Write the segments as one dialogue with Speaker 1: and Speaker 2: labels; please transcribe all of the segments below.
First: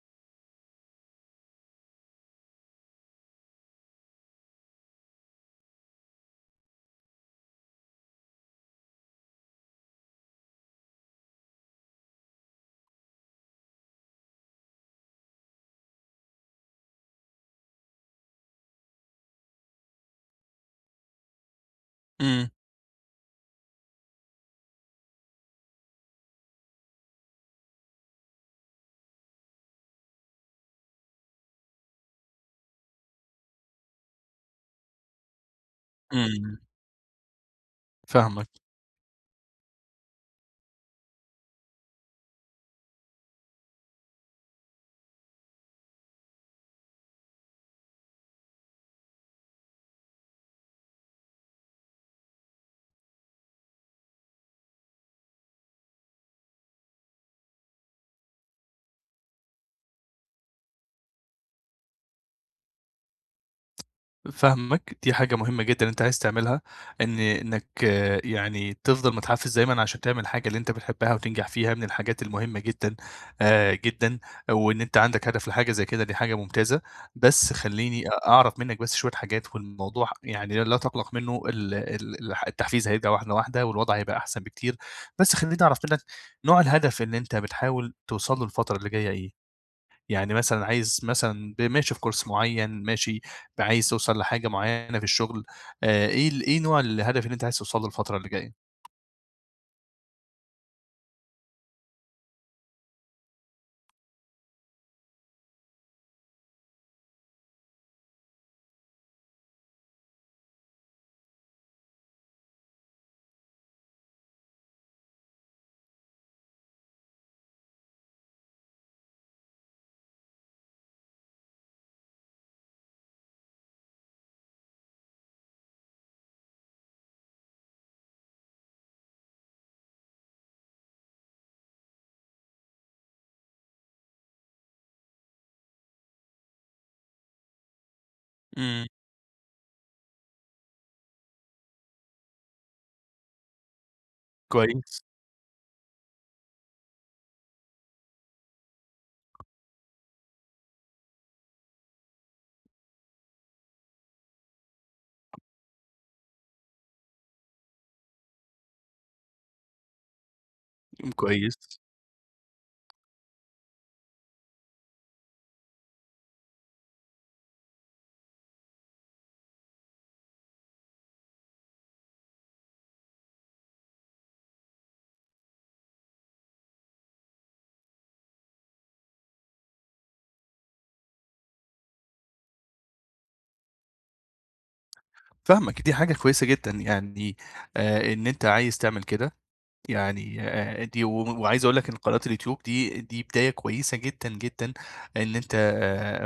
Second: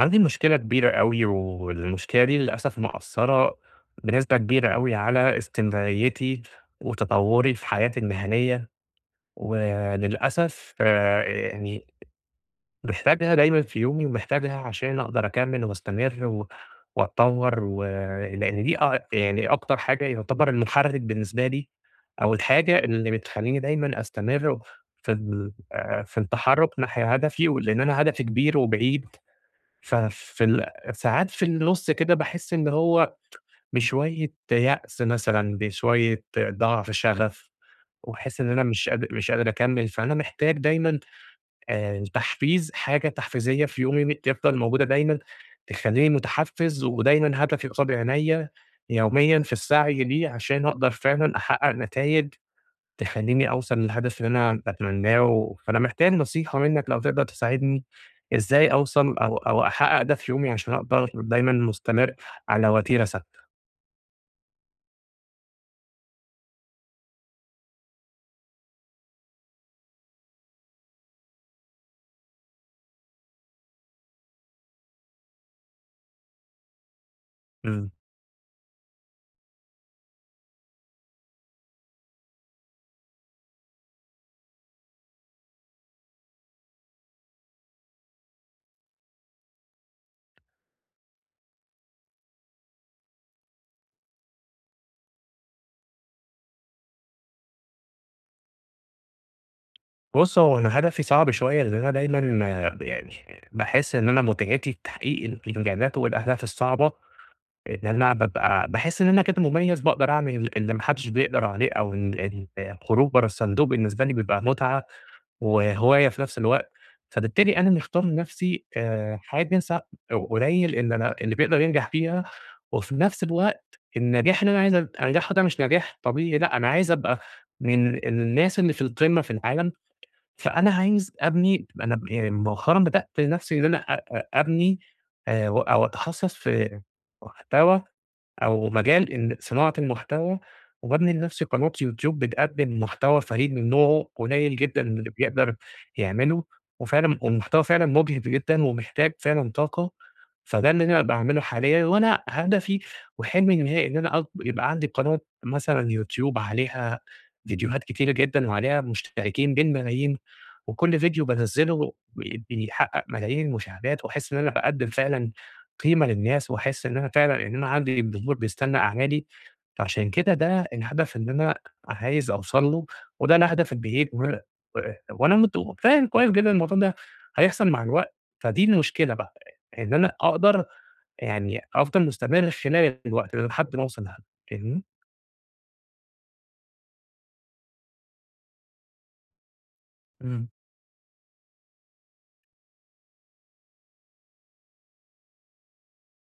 Speaker 1: عندي مشكلة كبيرة أوي والمشكلة دي للأسف مأثّرة بنسبة كبيرة أوي على استمراريتي وتطوّري في حياتي المهنية، وللأسف يعني، محتاجها دايمًا في يومي ومحتاجها عشان أقدر أكَمّل وأستمر و وأتطوّر و لإن دي أع يعني أكتر حاجة يعتبر المحرِّك بالنسبة لي، أو
Speaker 2: إمم.
Speaker 1: الحاجة اللي بتخلّيني دايمًا أستمر في ال آآ في التحرُّك ناحية هدفي، و لإن أنا هدفي كبير وبعيد ففي ال ساعات في النُص كده باحس إن هو بشوية يأس مثلًا بشوية
Speaker 2: إمم.
Speaker 1: ضعف شغف، وأحس
Speaker 2: فاهمك.
Speaker 1: إن أنا مش قاد مش قادر أكَمّل، فأنا محتاج دايمًا آآ تحفيز حاجة تحفيزية في يومي م تفضل موجودة دايمًا، تخلّيني متحفز ودايمًا هدفي قصاد عينيّا يوميًا في السعي ليه عشان أقدر فعلًا أحقق نتايج، تخلّيني أوصل للهدف اللي أنا باتمناه و فأنا محتاج نصيحة منّك لو تقدر تساعدني، إزاي أوصل أو أو أحقق ده في يومي عشان أقدر دايمًا مستمر على وتيرة ثابتة؟
Speaker 2: فاهمك دي حاجة مهمة جدًا أنت عايز تعملها، إن إنك يعني تفضل متحفز دايمًا عشان تعمل حاجة اللي أنت بتحبها وتنجح فيها من الحاجات المهمة جدًا آآ جدًا وإن أنت عندك هدف لحاجة زي كده دي حاجة ممتازة، بس
Speaker 1: امم.
Speaker 2: خليني أعرف منك بس شوية حاجات والموضوع يعني لا تقلق منه ال ال ال التحفيز هيرجع واحدة واحدة والوضع هيبقى أحسن بكتير بس خليني أعرف منك، نوع الهدف اللي أنت بتحاول توصل له الفترة اللي جاية إيه؟ يعني مثلًا عايز مثلًا ب ماشي في كورس معين ماشي ب عايز توصل لحاجة معينة في الشغل آآ إيه ال إيه نوع الهدف اللي أنت عايز توص له الفترة اللي جاية..
Speaker 1: بُص هو أنا هدفي صعب شوية لأن أنا دايمًا آآ ب يعني باحس إن أنا متعتي تحقيق الإنجازات والأهداف الصعبة. إن أنا بابقى باحس إن أنا كنت مُميز باقدر أعمل اللي ما حدش بيقدر عليه أو ال الخروج برا الصندوق بالنسبة لي بيبقى متعة وهواية في نفس الوقت، فبالتالي أنا مختار لنفسي آآ حاجة س قليل إن أنا اللي بيقدر ينجح فيها، وفي نفس الوقت النجاح اللي أنا عايز أن أنجحه ده مش نجاح طبيعي، لأ أنا عايز أبقى من ال الناس اللي في القمة في العالم، فأنا عايز أبني ما أنا ب إي مؤخرًا بدأت نفسي إن أنا أ أ أبني أو أتخصص في محتوى أو
Speaker 2: امم.
Speaker 1: مجال ال صناعة المحتوى وبابني لنفسي قناة YouTube بتقدم محتوى فريد من نوعه قليل جدًا
Speaker 2: كويس.
Speaker 1: اللي بيقدر يعمله وفعلًا والمحتوى فعلًا مُجهِد جدًا ومحتاج فعلًا طاقة، فده اللي أنا باعمله حاليًا وأنا هدفي وحلمي النهائي إن أنا أك يبقى عندي قناة مثلًا YouTube عليها فيديوهات كتيرة جدًا وعليها مشتركين بالملايين وكل
Speaker 2: أم
Speaker 1: فيديو
Speaker 2: كويس.
Speaker 1: بانزله بي بيحقق ملايين المشاهدات وأحس إن أنا باقدم فعلًا قيمة للناس وأحس إن أنا فعلًا أنا عندي جمهور بيستنى أعمالي فعشان كده ده الهدف إن أنا عايز أوصل له وده الهدف البعيد و و وانا مت فاهم كويس جدًا الموضوع ده هيحصل مع الوقت، فدي المشكلة بقى إن أنا أقدر يعني أفضل مُستمر خلال الوقت ده لحد ما اوصل لهدف. فاهمني؟
Speaker 2: فاهمك دي حاجة كويسة جدًا يعني آآ إن أنت عايز تعمل كده يعني
Speaker 1: امم.
Speaker 2: آآ دي و وعايز أقول لك إن قناة الYouTube دي دي بداية كويسة جدًا، جدًا إن أنت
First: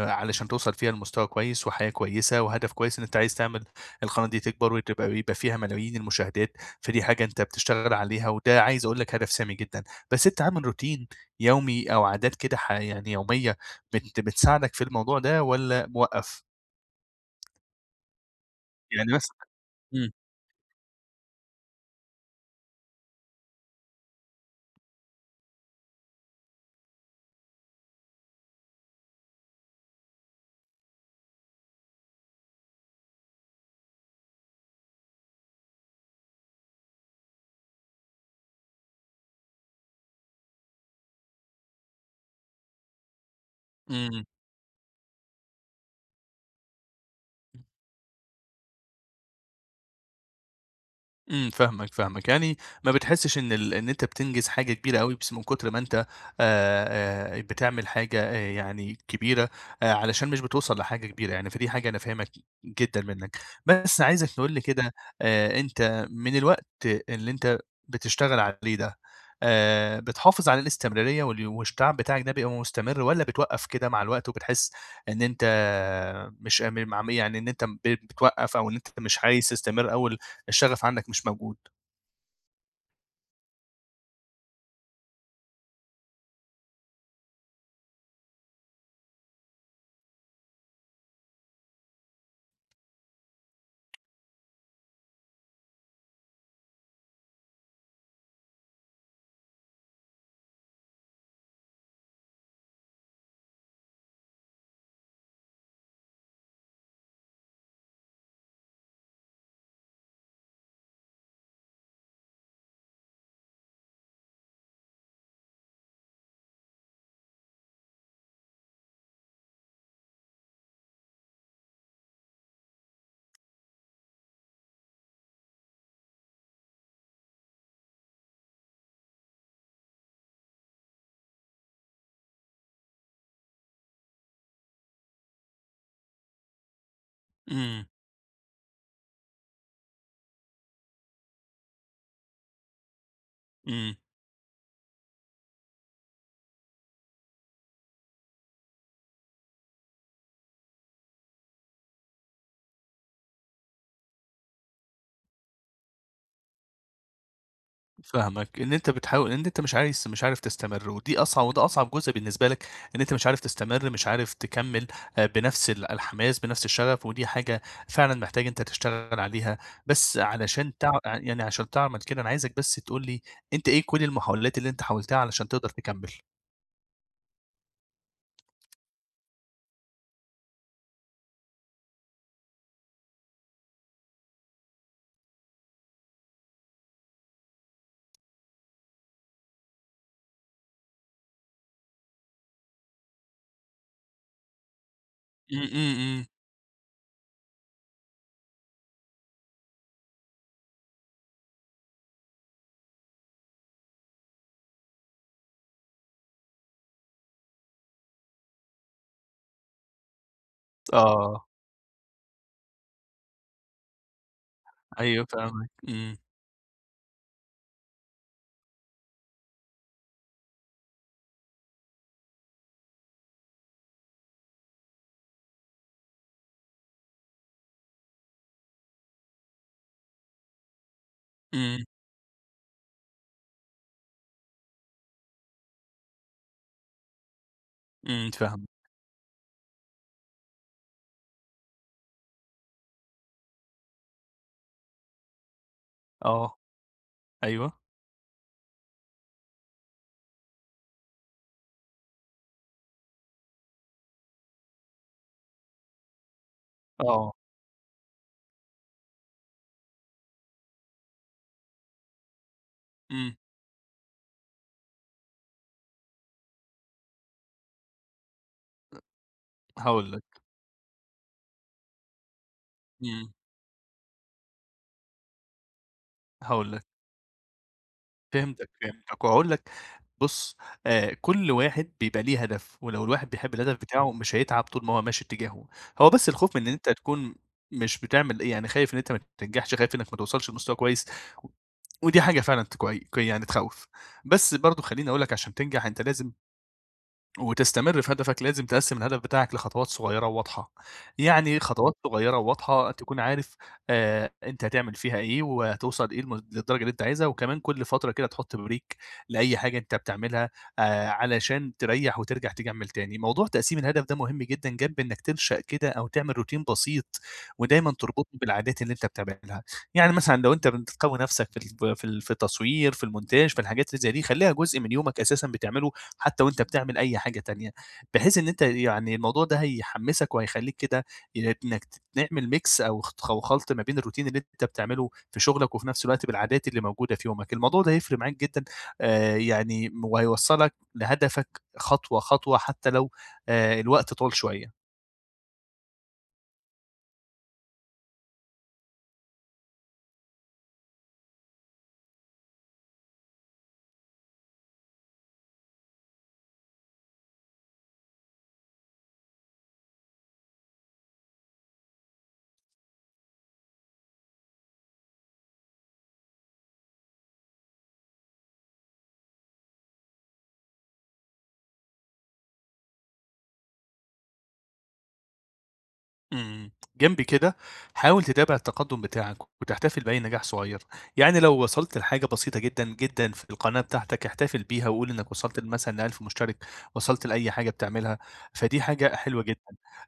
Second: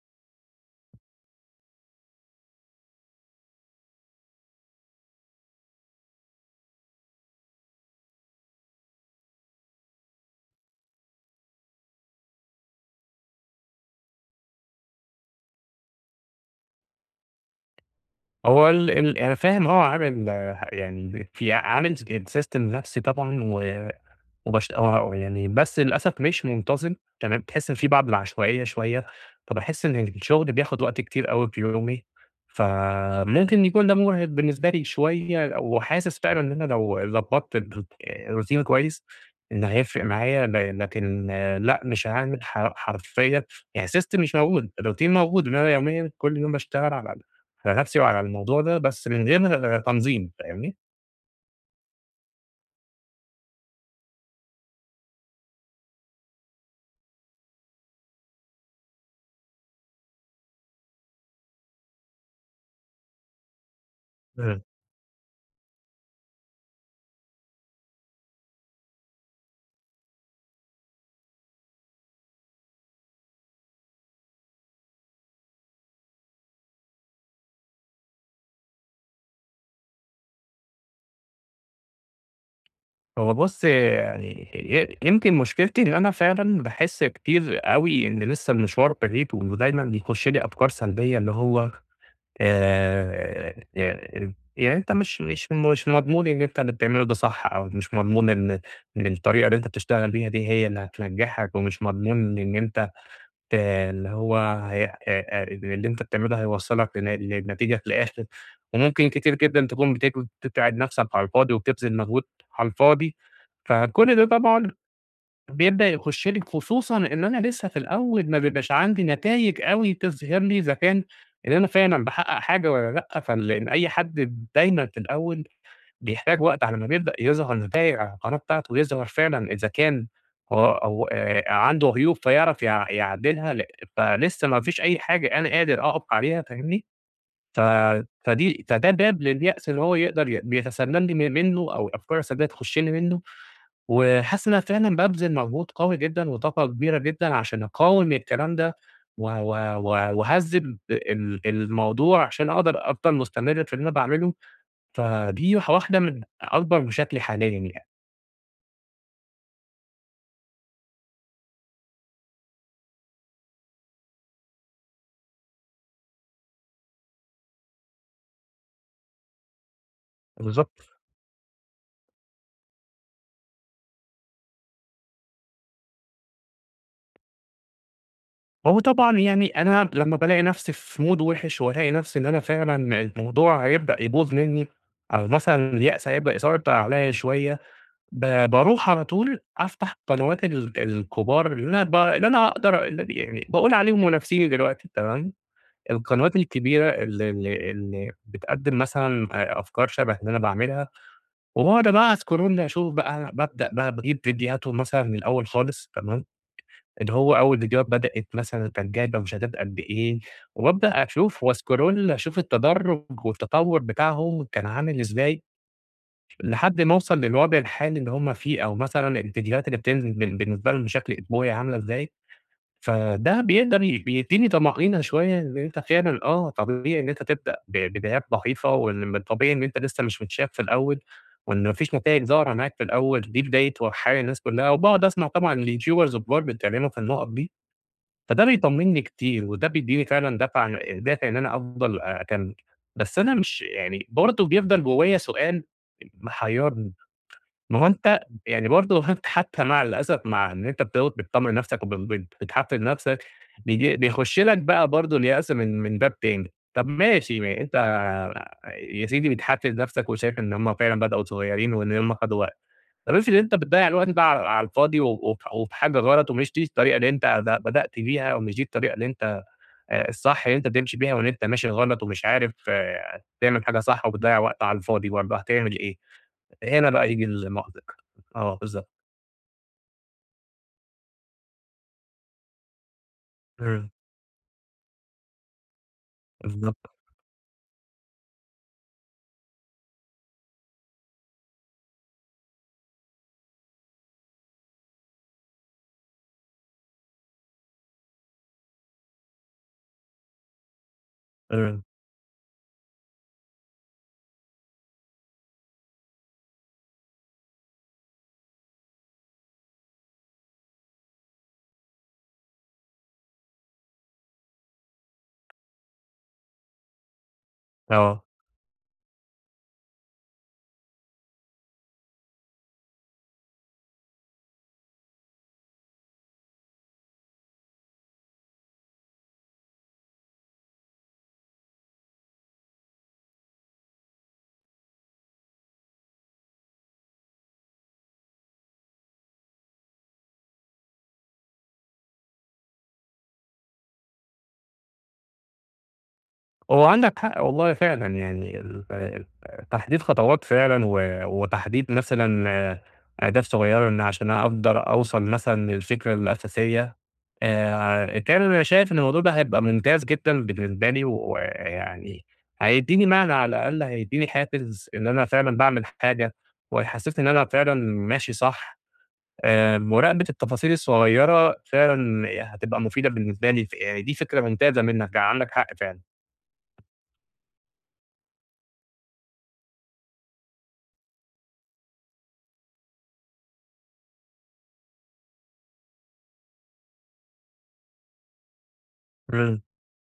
Speaker 2: علشان توصل فيها لمستوى كويس وحياة كويسة وهدف كويس إن أنت عايز تعمل القناة دي تكبر وتبقى يبقى فيها ملايين المشاهدات فدي حاجة أنت بتشتغل عليها وده عايز أقول لك هدف سامي جدًا، بس أنت عامل روتين يومي أو عادات كده ح يعني يومية بت بتساعدك في الموضوع ده والّا موقّف؟
Speaker 1: هو ال
Speaker 2: يعني
Speaker 1: ال أنا
Speaker 2: مثلًا
Speaker 1: فاهم هو
Speaker 2: امم.
Speaker 1: عامل يعني في عامل sy system لنفسي طبعًا و وبش يعني بس للأسف مش منتظم تمام، تحس في بعض العشوائية شوية، فباحس إن الشغل بياخد وقت كتير أوي في يومي فممكن يكون ده مُرهق بالنسبة لي شوية، وحاسس فعلًا إن أنا لو ضبطت الر الروتين كويس إن هيفرق معايا ل لكن لأ مش هاعمل ح حرفيًا يعني system
Speaker 2: امم.
Speaker 1: مش موجود الروتين موجود إنما يوميًا كل يوم باشتغل على ن نفسي وعلى الموضوع ده بس من غير تنظيم فاهمني؟
Speaker 2: إمم فاهمك، فاهمك، يعني ما بتحسّش إن ال إن أنت بتنجز حاجة كبيرة اوي بس من كُتر ما أنت آآ آآ بتعمل حاجة آآ يعني كبيرة، علشان مش بتوصل لحاجة كبيرة يعني، فدي حاجة أنا فاهمها ج جدًا منك، بس عايزك تقول لي
Speaker 1: آه.
Speaker 2: كده آآ أنت من الوقت اللي أنت بتشتغل عليه ده، آآ بتحافظ على الاستمرارية وال [unintelligible] تَعب بتاعك ده بيبقى مستمر؟ والّا بتوقف كده مع الوقت وبتحس إن أنت مش أ م مع م يعني إن أنت ب بتوقّف أو إن أنت مش عايز تستمر، أو ال الشغف عندك مش موجود؟
Speaker 1: هو بُصّ يعني ي يمكن مشكلتي إن أنا فعلًا باحس كتير أوي إن لسّه المشوار بعيد ودايمًا يخش لي أفكار سلبية اللي هو، آآ ي إ يعني أنت مش مش مش مضمون إن أنت اللي بتعمله ده صح أو مش مضمون إن إن الطريقة اللي أنت بتشتغل بيها دي هي اللي هتنجحك، ومش مضمون إن أنت ت اللي هو ه أ أ اللي إن أنت اللي بتعمله ده هيوصّلك لن لنتيجة في الآخر، وممكن كتير جدًا تكون بتج بتتعِب نفْسك على الفاضي وبتبذل مجهود على الفاضي، فكلّ ده طبعًا بيبدأ يخش لي خصوصًا إن أنا لسّه في الأول ما بيبقاش عندي نتايج أوي تظهِر لي إذا كان إن أنا فعلًا باحقق حاجة والّا لأ، فاللي أي حد دايمًا في الأول بيحتاج وقت على ما بيبدأ يظهر نتايج على القناة بتاعته، ويظهر فعلًا إذا كان أ أو آآ عنده عيوب فيعرف يع يعدّلها ل فلسّه ما فيش أي حاجة أنا قادر أقف عليها فاهمني، ف
Speaker 2: إمم.
Speaker 1: فدي فده باب لليأس اللي هو يقدر ي بيتسلل لي م منه أو الأفكار السلبية تخش لي منه،
Speaker 2: إمم.
Speaker 1: وحاسس إن أنا فعلًا بابذل مجهود قوي جدًا وطاقة كبيرة جدًا عشان أقاوم الكلام ده، و و و وأهذّب ال الموضوع عشان أقدر أفضل مستمر في اللي أنا باعمله، فدي واح واحدة من أكبر مشاكلي حاليًا يعني.
Speaker 2: فاهمك، إن أنت بتحاول إن أنت مش عايز مش عارف تستمر، ودي أصع وده أصعب جزء بالنسبة لك، إن أنت مش عارف تستمر مش عارف تكمّل آآ بنفْس ال الحماس بنفْس الشغف، ودي حاجة فعلًا محتاجة أنت تشتغل عليها، بس علشان
Speaker 1: بالضبط.
Speaker 2: تع يعني عشان تعمل كده أنا عايزك بس تقول لي، أنت إيه كلّ المحاولات اللي أنت حاولتها علشان تقدر تكمّل؟
Speaker 1: هو طبعًا يعني أنا لما بالاقي نفسي في مود وِحِش، وألاقي نفسي إن أنا فعلًا الموضوع هيبدأ يبوظ منّي أو مثلًا اليأس هيبدأ يسيطر عليّا شويّة ب باروح على طول أفتح قنوات ال الكبار اللي أنا ب اللي أنا أقدر اللي أنا يعني باقول عليهم منافسيني دلوقتي تمام،
Speaker 2: إمم إمم إمم.
Speaker 1: القنوات الكبيرة اللي اللي اللي بتقدّم مثلًا أ أفكار شبه اللي أنا باعملها، وباقعُد بقى اسكرول اشوف بقى أنا بابدأ بقى باجيب فيديوهاتهم مثلًا من الأول خالص تمام، اللي هو أول فيديوهات بدأت مثلًا كانت جايبة مشاهدات قد إيه، وبابدأ أشوف
Speaker 2: آه.
Speaker 1: واسكرول أشوف التدرّج والتطوّر بتاعهم كان عامل
Speaker 2: أيوه
Speaker 1: ازاي
Speaker 2: فاهمك إمم.
Speaker 1: لحد ما اوصل للوضع الحالي اللي هُم فيه أو مثلًا الفيديوهات اللي بتنزل بال بالنسبة لهم بشكل اسبوعي عاملة إزاي، فده بيقدر ي بيديني طَمأنينة شويّة [unintelligible] آه طبيعي إن أنت تبدأ ب بدايات ضعيفة، وال من طبيعي إن أنت لسه مش متشاف في الأول وإن ما
Speaker 2: إمم.
Speaker 1: فيش نتايج ظاهرة معاك في الأول دي بداية وح الناس كلّها، وباقعُد أسمع طبعًا ليوتيوبرز كبار بيتكلموا في النقط دي
Speaker 2: إمم
Speaker 1: فده
Speaker 2: فاهمك.
Speaker 1: بيطمّنني كتير، وده بيديني فعلًا دافعة أ دافع إن أنا أفضل أ أكمل بس أنا مش يعني برضه بيفضل جوّايا سؤال أ
Speaker 2: آه
Speaker 1: محيّرني ما
Speaker 2: أيوه.
Speaker 1: هو أنت يعني برضه أنت حتى مع الأسف مع إن أنت بتقعُد بتطمن نفسك وب بت بتحفِّز نفسك بييج بيخشّ لك بقى برضه اليأس من من باب تاني طب
Speaker 2: آه.
Speaker 1: ماشي ما أ أنت يا سيدي بتحفِّز نفسك وشايف إن هُم فعلًا بدأو صغيّرين وإن هُم خدوا وقت، طب افرض
Speaker 2: إمم.
Speaker 1: أنت بتضيّع الوقت ده على على الفاضي و وف وفي حاجة غلط ومش دي الطريقة اللي أنت ب بدأت بيها، ومش دي الطريقة اللي أنت
Speaker 2: [unintelligible]
Speaker 1: أ
Speaker 2: هاقول لك..
Speaker 1: الصح اللي أنت تمشي بيها وإن أنت ماشي غلط ومش عارف يعني
Speaker 2: إمم.
Speaker 1: تعمل حاجة صح وبتضيّع وقت على الفاضي برضه هاتعمل إيه؟
Speaker 2: هاقول لك.
Speaker 1: هنا بقى ييجي المأزق. آه
Speaker 2: فهمتك
Speaker 1: بالضبط.
Speaker 2: فهمتك وهاقول لك بُص آآ كل واحد بيبقى ليه هدف، ولو الواحد بيحب الهدف
Speaker 1: إمم.
Speaker 2: بتاعه مش هيتعب طول ما هو ماشي اتجاهة، هو بس الخوف من إن أنت
Speaker 1: الضبط.
Speaker 2: تكون مش بتعمل أ يعني خايف إن أنت ما تنجحش، خايف إنّك ما توصلش لمستوى كويّس و ودي حاجة فعلًا [unintelligible] ك يعني تخوّف، بس برضه خلّيني اقول لك عشان تنجح أنت لازم وتستمر في هدفك لازم تقسّم الهدف بتاعك لخطوات صغيّرة وواضحة، يعني
Speaker 1: إمم.
Speaker 2: خطوات صغيّرة وواضحة تكون عارف آآ أنت هتعمل فيها إيه وهتوصل إيه للم للدرجة اللي أنت عايزها، وكمان كل فترة كده تحط Break لأي حاجة أنت بتعملّها آآ علشان تريّح وترجع تكمّل تاني، موضوع تقسيم الهدف ده مهم جدًا جنب إنّك تنشأ كده أو تعمل روتين بسيط ودايمًا
Speaker 1: آه.
Speaker 2: تربطني بالعادات اللي أنت بتعملها، يعني مثلًا لو أنت بتقوّي نفسك في ال في ال في التصوير في المونتاج في الحاجات اللي زي دي خلّيها جُزء من يومك أساسًا بتعمله حتى وأنت بتعمل أي حاجة تانية بحيث إن أنت يعني الموضوع ده هيحمّسك وهيخلّيك كده ي إنّك تعمل Mix أو أتخ أو خلط ما بين الروتين اللي أنت بتعمله في شغلك وفي نفس الوقت بالعادات اللي موجودة في يومك، الموضوع ده هيفرِق معاك جدًا آأ يعني م وهيوصّلك لهدفك خطوة خطوة حتى لو آآ الوقت طوّل شويّة.
Speaker 1: هو عندك حق والله فعلًا، يعني ال ال تحديد خطوات فعلًا، و وتحديد مثلًا أهداف صغيّرة لأن عشان أقدر أوصل مثلًا للفكرة الأساسية، آآ [unintelligible] أنا شايف إن الموضوع ده هيبقى ممتاز جدًا بالنسبة لي ويعني، هيديني معنى على الأقل، هيديني حافز، إن أنا فعلًا باعمل حاجة، وهيحسسني إن أنا فعلًا ماشي صح، آآ مراقبة التفاصيل الصغيّرة فعلًا هتبقى مفيدة بالنسبة لي، فدي فكرة ممتازة منّك يعني عندك حق فعلًا.
Speaker 2: آمم جنب كده، حاول تتابع التقدّم بتاعك وتحتفل بأي نجاح صغيّر، يعني لو وصلت لحاجة بسيطة جدًا، جدًا في القناة بتاعتك، احتفل بيها وقل إنّك وصلت لمثلًا ل1000 مشترك، وصلت لأي حاجة بتعملها، فدي حاجة حلوة جدًا،
Speaker 1: امم.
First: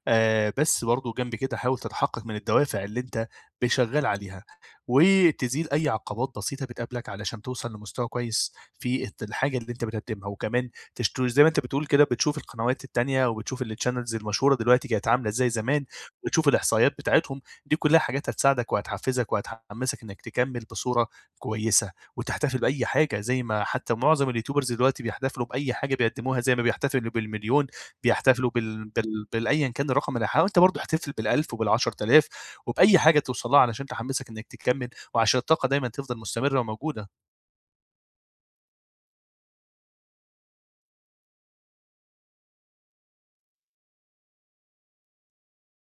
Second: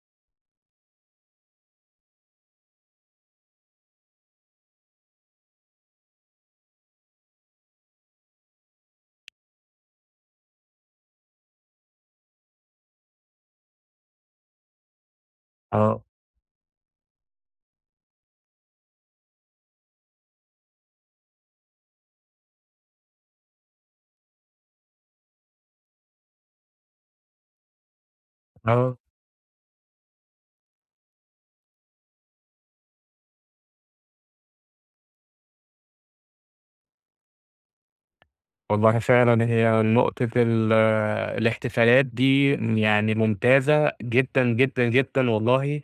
Speaker 2: آآ بس برضو جنب كده حاول تتحقق من الدوافع اللي أنت ب شغال عليها، وتزيل أي عقبات بسيطة بتقابلك علشان توصل لمستوى كويّس، في ات الحاجة اللي أنت بتقدمها، وكمان تشت زي ما أنت بتقول كده بتشوف القنوات التانية وبتشوف الchannels المشهورة دلوقتي كانت عاملة إزاي زمان،
Speaker 1: آه.
Speaker 2: وتشوف الإحصائيات بتاعتهم، دي كلّها حاجات هتساعدك وهتحفزك وهتحمسك إنّك تكمل بصورة كويّسة وتحتفل بأي حاجة زي ما حتّى معظم اليوتيوبرز دلوقتي بيحتفلوا بأي حاجة بيقدموها زي ما بيحتفلوا بال1.000.000، بيحتفلوا بال
Speaker 1: آه.
Speaker 2: بال بالأيًا كان الرقم اللي حاول أنت برضو احتفل بال1000 وبال10.000 وبأي حاجة توصل لها عشان تحمسك إنّك تكمل، وعشان الطاقة دايمًا تفضل مستمرة وموجودة.
Speaker 1: والله فعلًا هي نقطة ال الاحتفالات دي يعني ممتازة جدًا، جدًا، جدًا والله،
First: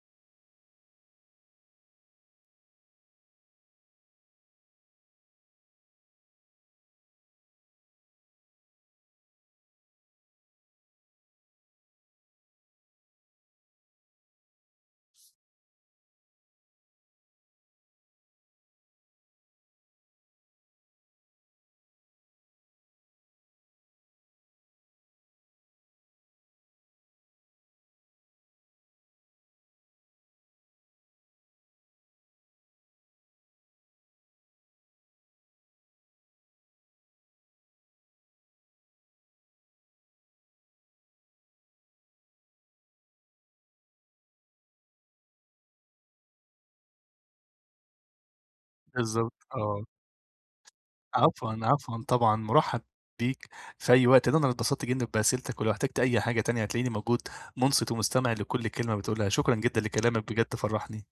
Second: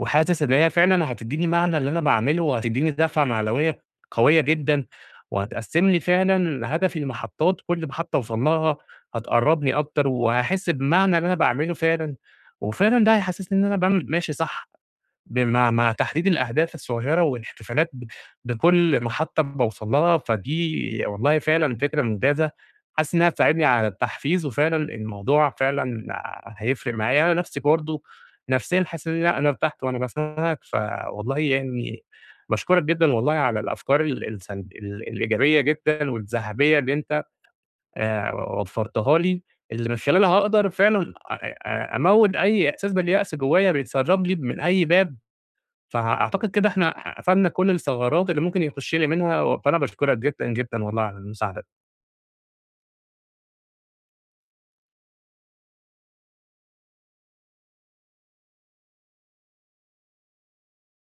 Speaker 1: وحاسس إن هي فعلًا هتدّيني معنى اللي أنا باعمله، وهتدّيني دَفعة معنوية قوية جدًا، وهتقَسّم لي فعلًا هدفي لمحطات كلّ محطة أوصَل لها هتقربني أكتر وهاحس بمعنى اللي أنا باعمله فعلًا، وفعلًا ده هيحسّسني إن أنا باعمل ماشي صح، بمع مع تحديد الأهداف الصغيّرة والاحتفالات ب بكلّ محطة باوصل لها، فدي ي والله فعلًا فكرة ممتازة، حاسس إنها هتساعدني على التحفيز وفعلًا الموضوع فعلًا هيفرق معايا، أنا نفْسي برضه نفْسيًا حاسس إن لأ أنا ارتحت وأنا باسمعك، فوالله يعني باشكرك جدًا والله على الأفكار ال السلب ال الإيجابية جدًا، والذهبية اللي أنت آآ، و وفرتها لي، اللي من خلالها هاقدر فعلًا أ أموّت أي إحساس باليأس جوايا بيتسرب لي من أي باب، فأعتقد كده إحنا قفلنا كلّ الثغرات اللي ممكن يخش لي
Speaker 2: بالضبط،
Speaker 1: منها، و فأنا
Speaker 2: آه.
Speaker 1: باشكرك جدًا، جدًا والله على
Speaker 2: عفوًا،
Speaker 1: المساعدة.
Speaker 2: عفوًا طبعًا، مُرحب بيك في أي وقت، ده أنا اللي اتبسطت جدًا بأسئلتك ولو احتجت أي حاجة تانية هتلاقيني موجود، مُنصِت ومستمع لكلّ كلمة بتقولها، شكرًا جدًا لكلامك بجد فَرَحني.